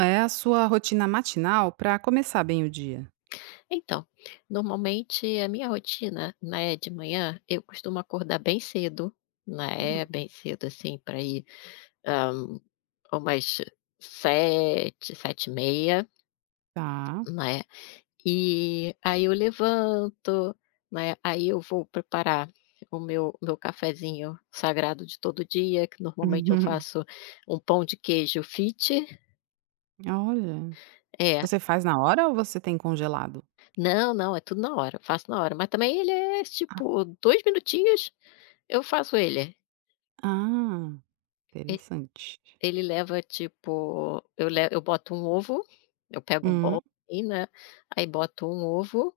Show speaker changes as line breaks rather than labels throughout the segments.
É a sua rotina matinal para começar bem o dia?
Então, normalmente a minha rotina, né, de manhã, eu costumo acordar bem cedo, né,
Hum.
bem cedo assim para ir, hã, umas sete, sete 7 h,
Tá.
né. E aí eu levanto, né, aí eu vou preparar o meu cafezinho sagrado de todo dia, que normalmente eu faço um pão de queijo fit.
Olha,
É,
você faz na hora ou você tem congelado?
não, não, é tudo na hora, eu faço na hora, mas também ele é tipo 2 minutinhos. Eu faço ele.
Ah,
E
interessante.
ele leva, tipo, eu boto um ovo, eu pego um
Hum,
bowl, aí, né, aí boto um ovo,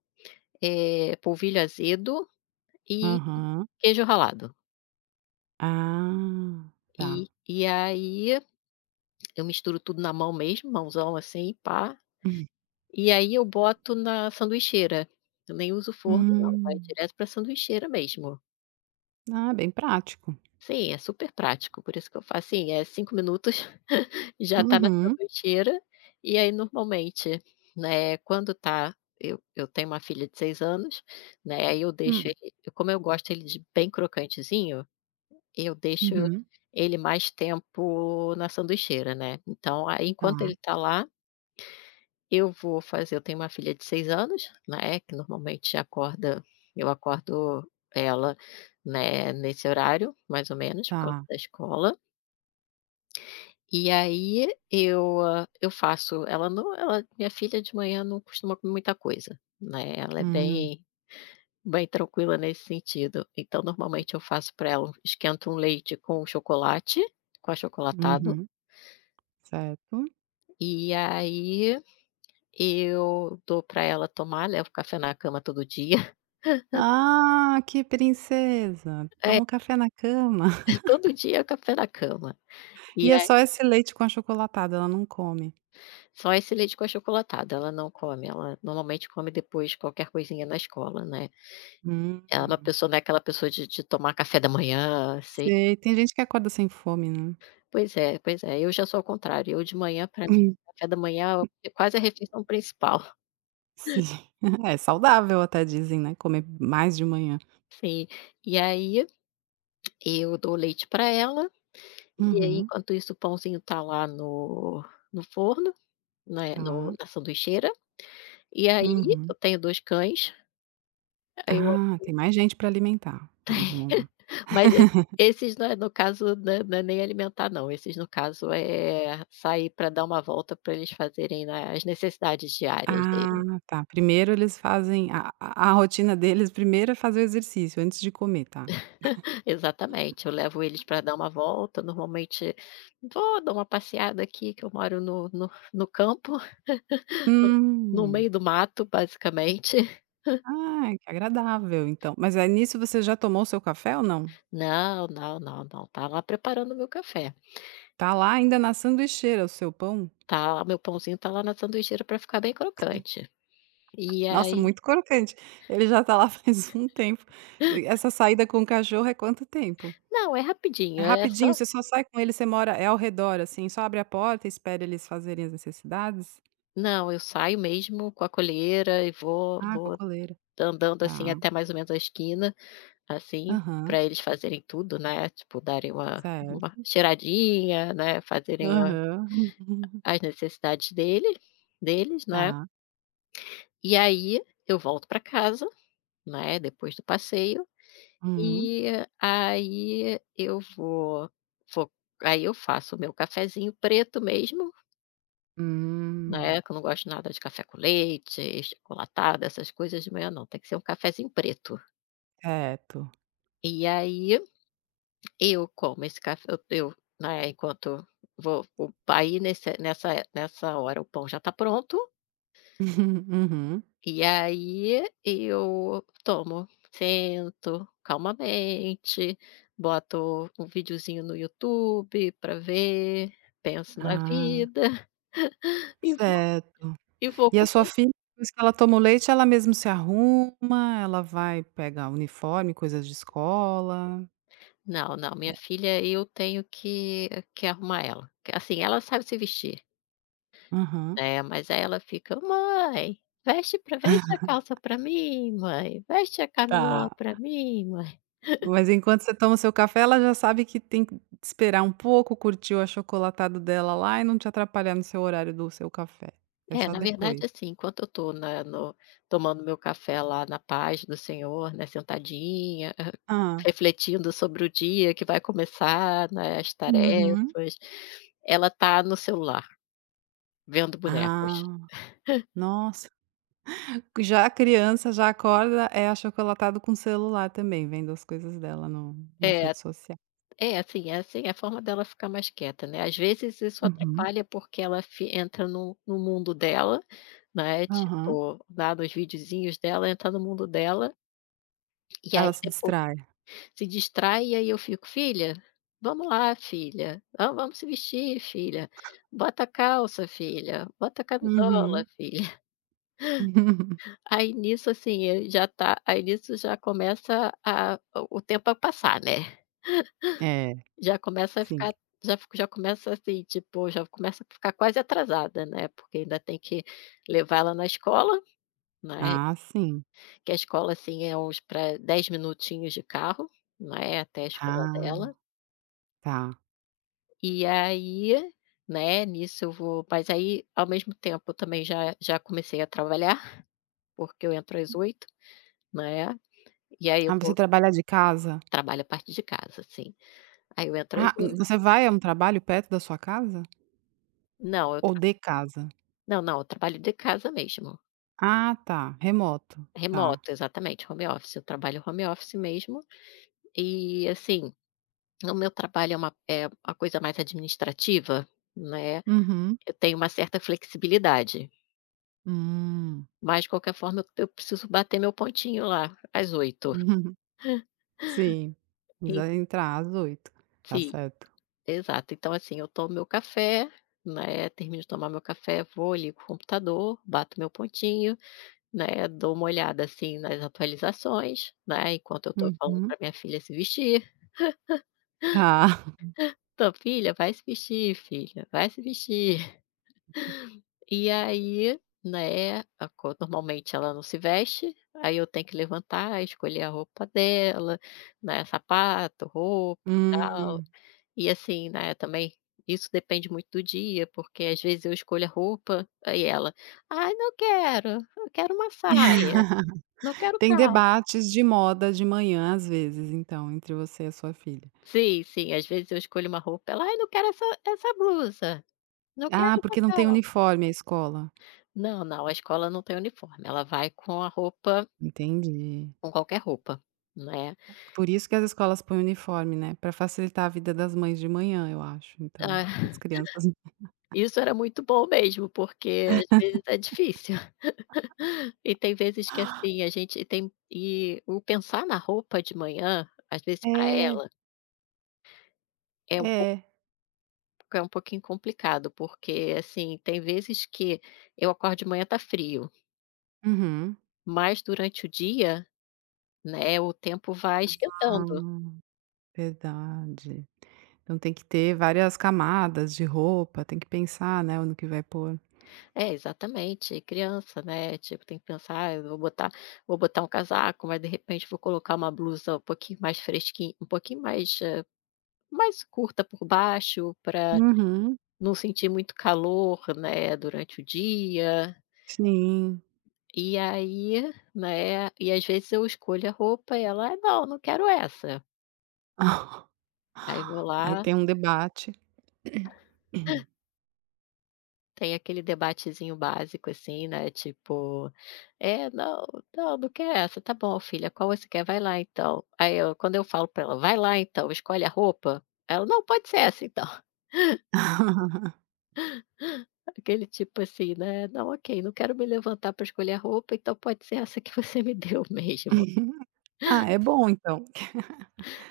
polvilho azedo e
aham.
queijo ralado.
Ah, tá.
E aí eu misturo tudo na mão mesmo, mãozão assim, pá, e aí eu boto na sanduicheira. Eu nem uso forno não, vai
Hum.
direto pra sanduicheira mesmo.
Ah, bem prático.
Sim, é super prático, por isso que eu faço, assim, é 5 minutos, já tá na
Uhum.
sanduicheira, e aí normalmente, né, quando tá eu tenho uma filha de 6 anos, né, aí eu deixo
Hum.
ele como eu gosto ele de bem crocantezinho, eu deixo
Uhum.
ele mais tempo na sanduicheira, né. Então aí
Tá,
enquanto ele tá lá, eu vou fazer eu tenho uma filha de 6 anos, né, que normalmente acorda eu acordo ela, né, nesse horário, mais ou menos, por causa
tá.
da escola. E aí eu, eu faço ela não ela minha filha, de manhã, não costuma comer muita coisa, né, ela é
Hum.
bem tranquila nesse sentido. Então, normalmente eu faço para ela esquento um leite com chocolate, com achocolatado,
Uhum. Certo.
e aí eu dou para ela tomar, levo café na cama todo dia.
Ah, que princesa!
É,
Toma o café na cama.
todo dia é café na cama.
E
E
é
aí
só esse leite com achocolatado, ela não come.
só esse leite com achocolatado, ela não come, ela normalmente come depois qualquer coisinha na escola, né. Ela é uma
Hum,
pessoa, não é aquela pessoa de tomar café da manhã, assim.
sei, tem gente que acorda sem fome, né.
Pois é, eu já sou ao contrário, eu de manhã, para mim,
Hum.
café da manhã é quase a refeição principal.
Sim. É saudável até dizem, né, comer mais de manhã.
Sim. E aí, eu dou leite para ela, e aí
Uhum,
enquanto isso o pãozinho tá lá no no forno, né, no
tá.
na sanduicheira, e aí
Uhum.
eu tenho 2 cães, aí eu
Ah, tem mais gente para alimentar. Então vamos lá.
mas esses, não é, no caso não é nem alimentar não, esses no caso é sair para dar uma volta para eles fazerem, né, as necessidades diárias
Ah,
deles.
tá, primeiro eles fazem a rotina deles, primeiro é fazer o exercício antes de comer, tá.
Exatamente, eu levo eles para dar uma volta, normalmente dar uma passeada aqui, que eu moro no no campo, no
Hum.
meio do mato basicamente.
Ah, que agradável então. Mas aí nisso você já tomou o seu café ou não?
Não, não, não, não, tá lá preparando o meu café,
Tá lá ainda na sanduicheira o seu pão?
tá meu pãozinho tá lá na sanduicheira para ficar bem crocante. E
Nossa,
aí
muito crocante. Ele já tá lá faz um tempo. Essa saída com o cachorro é quanto tempo?
não, é
É
rapidinho, é
rapidinho,
só.
você só sai com ele, você mora é ao redor, assim, só abre a porta e espera eles fazerem as necessidades?
Não, eu saio mesmo com a colheira e vou
Ah, com a
vou
coleira.
andando,
Tá.
assim, até mais ou menos a esquina. Assim,
Aham.
para eles fazerem tudo, né, tipo darem uma
Certo.
cheiradinha, né, fazerem a
Aham.
as necessidades deles, né.
Tá.
E aí eu volto para casa, né, depois do passeio,
Uhum.
e aí eu vou vou aí eu faço o meu cafezinho preto mesmo,
Hum.
né, que eu não gosto nada de café com leite, achocolatado, essas coisas de manhã não, tem que ser um cafezinho preto.
Certo.
E aí eu como esse café, né, enquanto vou o aí nesse, nessa hora, o pão já está pronto,
Uhum.
e aí eu tomo, sento calmamente, boto um videozinho no YouTube para ver, penso na
Ah,
vida e vou,
certo. E a sua
comer.
filha, depois que ela toma o leite, ela mesmo se arruma, ela vai pegar uniforme, coisas de escola?
Não, não, minha filha, eu tenho que arrumar ela, assim, ela sabe se vestir.
Aham.
É, mas aí ela fica: "Mãe, veste a calça pra mim, mãe, veste a
Tá.
camisola pra mim, mãe".
Mas enquanto você toma o seu café, ela já sabe que tem que esperar um pouco, curtir o achocolatado dela lá e não te atrapalhar no seu horário do seu café. É
É,
só
na
depois.
verdade, assim, enquanto eu tô na no tomando meu café lá na paz do Senhor, né, sentadinha,
Ah.
refletindo sobre o dia que vai começar, né, as
Uhum.
tarefas, ela tá no celular, vendo bonecos.
Ah, nossa. Já a criança já acorda, é achocolatado com celular também, vendo as coisas dela no nas
É.
redes sociais.
É, assim é assim, é a forma dela ficar mais quieta, né, às vezes isso
Uhum.
atrapalha, porque ela fi entra no mundo dela, né,
Aham.
tipo, dá nos videozinhos dela, entra no mundo dela, e aí
Ela se
depois
distrai.
se distrai, e aí eu fico: "Filha, vamos lá, filha, va vamos se vestir, filha, bota a calça, filha, bota a camisola,
Uhum.
filha". Aí nisso, assim, ele já tá aí nisso já começa a o tempo a passar, né.
É,
Já começa a
sim.
ficar já começa, assim, tipo, já começa a ficar quase atrasada, né, porque ainda tem que levar ela na escola, né,
Ah, sim.
que a escola, assim, é uns para 10 minutinhos de carro, né, até a escola
Ah,
dela.
tá.
E aí, né, nisso eu vou mas aí, ao mesmo tempo, eu também já comecei a trabalhar, porque eu entro às oito, né, e aí eu
Ah, você
vou
trabalha de casa?
trabalho a partir de casa, assim. Aí eu entro às
Ah,
oito.
você vai a um trabalho perto da sua casa?
Não, eu
Ou
tra
de casa?
não, não, eu trabalho de casa mesmo.
Ah, tá, remoto, tá.
Remoto, exatamente, home office. Eu trabalho home office mesmo. E, assim, o meu trabalho é uma coisa mais administrativa, né,
Uhum.
eu tenho uma certa flexibilidade,
Hum.
mas de qualquer forma eu preciso bater meu pontinho lá às 8.
Sim,
E
precisa entrar às 8h, tá
sim,
certo.
exato. Então, assim, eu tomo meu café, né, termino de tomar meu café, vou, ligo o computador, bato meu pontinho, né, dou uma olhada, assim, nas atualizações, né, enquanto eu estou falando
Uhum.
para minha filha se vestir.
Tá.
Tua filha vai se vestir, filha, vai se vestir. E aí, né, a co normalmente ela não se veste, aí eu tenho que levantar, escolher a roupa dela, né, sapato, roupa e tal.
Hum.
E assim, né, também isso depende muito do dia, porque às vezes eu escolho a roupa, aí ela: "Ai, não quero, eu quero uma saia, não quero
Tem
calça".
debates de moda de manhã às vezes então, entre você e a sua filha.
Sim, sim, às vezes eu escolho uma roupa, ela: "Ai, não quero essa blusa, não quero
Ah,
essa
porque não tem
calça".
uniforme a escola.
Não, não, a escola não tem uniforme, ela vai
Entendi.
com qualquer roupa, né.
Por isso que as escolas põem uniforme, né, para facilitar a vida das mães de manhã, eu acho, então,
Ah,
as crianças.
isso era muito bom mesmo, porque às vezes é difícil. E tem vezes que, assim, a gente tem e o pensar na roupa de manhã, às vezes, para
É,
ela, é um pouco
é.
é um pouquinho complicado, porque, assim, tem vezes que eu acordo de manhã, tá frio,
Uhum.
mas durante o dia, né, o tempo vai esquentando.
Ah, verdade. Então tem que ter várias camadas de roupa, tem que pensar, né, no que vai pôr.
É, exatamente, criança, né, tipo, tem que pensar: "Ah, eu vou botar um casaco, mas de repente vou colocar uma blusa um pouquinho mais fresquinha, um pouquinho mais, mais curta por baixo, para
Uhum,
não sentir muito calor, né, durante o dia".
sim.
E aí, né, e às vezes eu escolho a roupa e ela: "Ah, não, não quero essa". Aí vou
Aí
lá
tem um debate.
Tem aquele debatezinho básico, assim, né, tipo: "É, não, não, não quer essa. Tá bom, filha, qual você quer? Vai lá então". Aí eu quando eu falo pra ela: "Vai lá então, escolhe a roupa", ela: "Não, pode ser essa então". Aquele tipo assim, né: "Não, ok, não quero me levantar pra escolher a roupa, então pode ser essa que você me deu mesmo".
Ah, é bom então.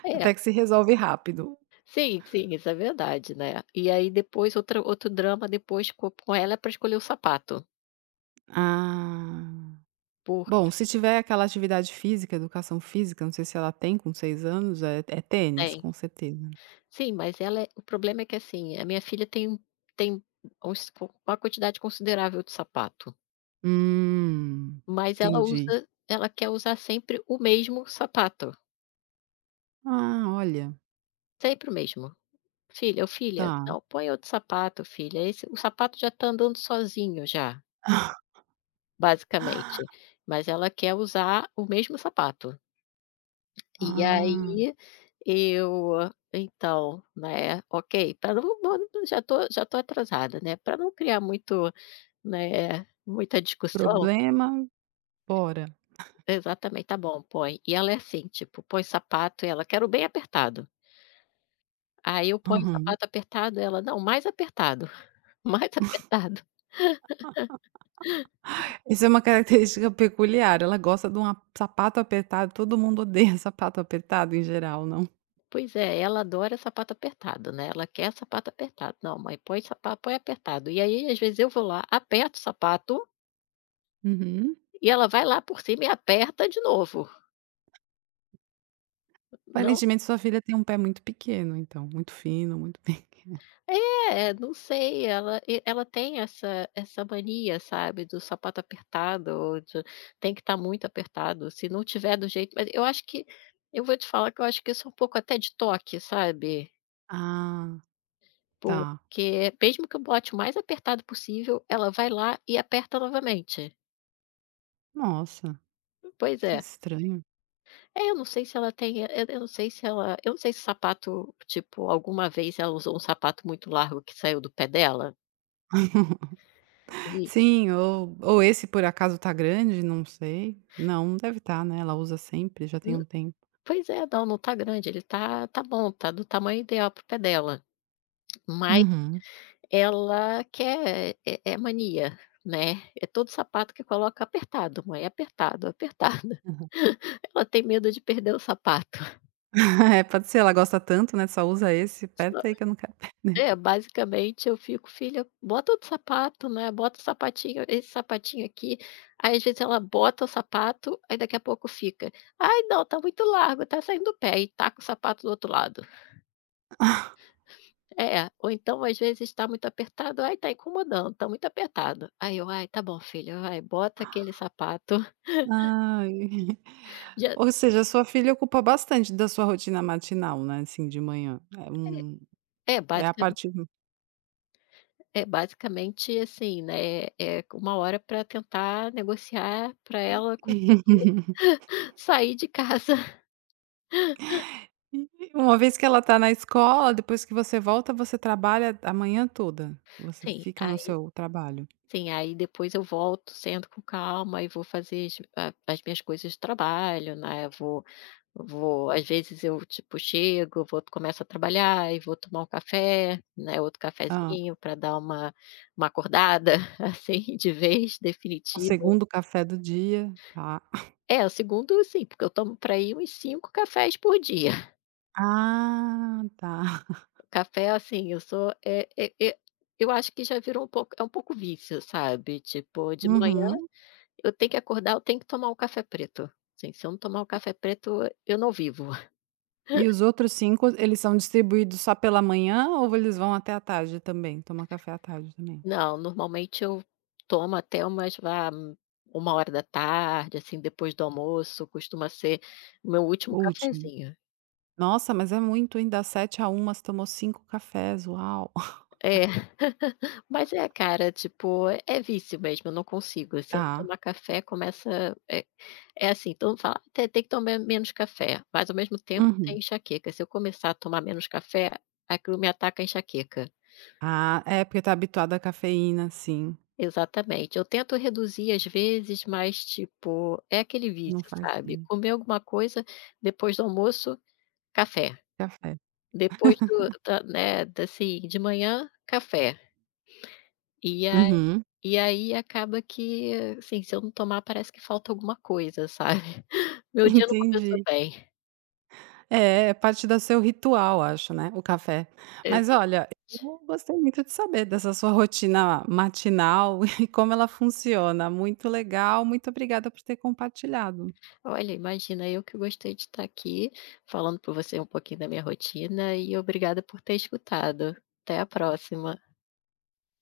É,
Até que se resolve rápido.
sim, sim, isso é verdade, né. E aí depois outra outro drama depois co com ela é pra escolher o sapato,
Ah.
porque
Bom, se tiver aquela atividade física, educação física, não sei se ela tem com 6 anos, é tênis,
tem.
com certeza.
Sim, mas ela é o problema é que, assim, a minha filha tem, tem uns, uma quantidade considerável de sapato,
Hum,
mas
entendi.
ela quer usar sempre o mesmo sapato,
Ah, olha,
sempre o mesmo. "Filha, ô filha,
tá.
não, põe outro sapato, filha, esse o sapato já tá andando sozinho já", basicamente, mas ela quer usar o mesmo sapato. E
Ah,
aí, eu então, né, ok, para não, não, já tô atrasada, né. Para não criar muito, né, muita discussão,
problema, bora.
exatamente, tá bom, põe. E ela é assim, tipo, põe sapato e ela: "Quero bem apertado". Aí eu ponho
Aham.
sapato apertado, ela: "Não, mais apertado, mais apertado".
Isso é uma característica peculiar, ela gosta de um a sapato apertado, todo mundo odeia sapato apertado em geral, não?
Pois é, ela adora sapato apertado, né, ela quer sapato apertado. "Não, mãe, põe apertado". E aí, às vezes, eu vou lá, aperto o sapato
Uhum.
e ela vai lá por cima e aperta de novo. Não.
Aparentemente sua filha tem um pé muito pequeno então, muito fino, muito pequeno.
É, não sei, ela tem essa mania, sabe, do sapato apertado, ou de tem que estar muito apertado, se não tiver do jeito, mas eu acho que eu vou te falar que eu acho que isso é um pouco até de toque, sabe,
Ah, tá.
porque mesmo que eu bote o mais apertado possível, ela vai lá e aperta novamente.
Nossa,
Pois
que
é.
estranho.
É, eu não sei se ela tem, eu não sei se ela, eu não sei se sapato, tipo, alguma vez ela usou um sapato muito largo que saiu do pé dela, e.
Sim, ou esse por acaso tá grande, não sei. Não, não deve estar, né, ela usa sempre, já tem um tempo.
Pois é, não, não tá grande, ele tá bom, tá do tamanho ideal para o pé dela, mas
Uhum.
ela quer, é mania, né, é todo sapato que coloca apertado, mãe, apertado, apertado. Ela tem medo de perder o sapato.
É, pode ser, ela gosta tanto, né, só usa esse,
Só
aperta aí que eu não quero perder.
é, basicamente eu fico: "Filha, bota outro sapato, né, bota o sapatinho esse sapatinho aqui", aí às vezes ela bota o sapato, aí daqui a pouco fica: "Ai, não, tá muito largo, tá saindo do pé", e taca o sapato do outro lado. É, ou então às vezes está muito apertado: "Ai, tá incomodando, está muito apertado". Aí eu: "Ai, tá bom, filho, vai, bota aquele sapato".
Ai.
Já
Ou seja, sua filha ocupa bastante da sua rotina matinal, né, assim, de manhã. É
é
um
é
é a
basica
parte.
é basicamente assim, né, é uma hora para tentar negociar para ela conseguir sair de casa.
E uma vez que ela tá na escola, depois que você volta, você trabalha a manhã toda? Você
Sim,
fica no
aí
seu trabalho?
sim, aí depois eu volto, sento com calma e vou fazer as minhas coisas de trabalho, né, vou. Às vezes eu, tipo, chego, vou começo a trabalhar e vou tomar um café, né, outro
Hã.
cafezinho para dar uma acordada, assim, de vez,
O
definitiva.
segundo café do dia, tá.
É, o segundo sim, porque eu tomo para aí uns 5 cafés por dia.
Ah, tá.
Café, assim, eu sou eh eh eh, eu acho que já virou um pouco, é um pouco vício, sabe, tipo, de manhã
Uhum.
eu tenho que acordar, eu tenho que tomar um café preto. Assim, se eu não tomar um café preto, eu não vivo.
E os outros cinco, eles são distribuídos só pela manhã ou eles vão até à tarde também? Toma café à tarde também?
Não, normalmente eu tomo até umas, uma hora da tarde, assim, depois do almoço, costuma ser o meu último
O último.
cafezinho.
Nossa, mas é muito, hein, das 7h à 13h você tomou cinco cafés, uau.
É. Mas é, cara, tipo, é vício mesmo, eu não consigo. Se eu não
Tá.
tomar café, começa, é assim, então fala: "Ah, "Te tem que tomar menos café", mas ao mesmo tempo tem
Uhum.
enxaqueca. Se eu começar a tomar menos café, aquilo me ataca a enxaqueca.
Ah, é porque tá habituada à cafeína, sim.
Exatamente. Eu tento reduzir às vezes, mas, tipo, é aquele
Não
vício,
faz
sabe,
bem.
comer alguma coisa, depois do almoço, café,
Café.
depois do da, né, da, assim, de manhã, café. E a
Uhum.
e aí acaba que, assim, se eu não tomar, parece que falta alguma coisa, sabe. Meu dia não começou
Entendi.
bem.
É, é parte do seu ritual, acho, né, o café. Mas
Exato.
olha, eu gostei muito de saber dessa sua rotina matinal e como ela funciona. Muito legal, muito obrigada por ter compartilhado.
Olha, imagina, eu que gostei de estar aqui, falando por você um pouquinho da minha rotina, e obrigada por ter escutado. Até a próxima.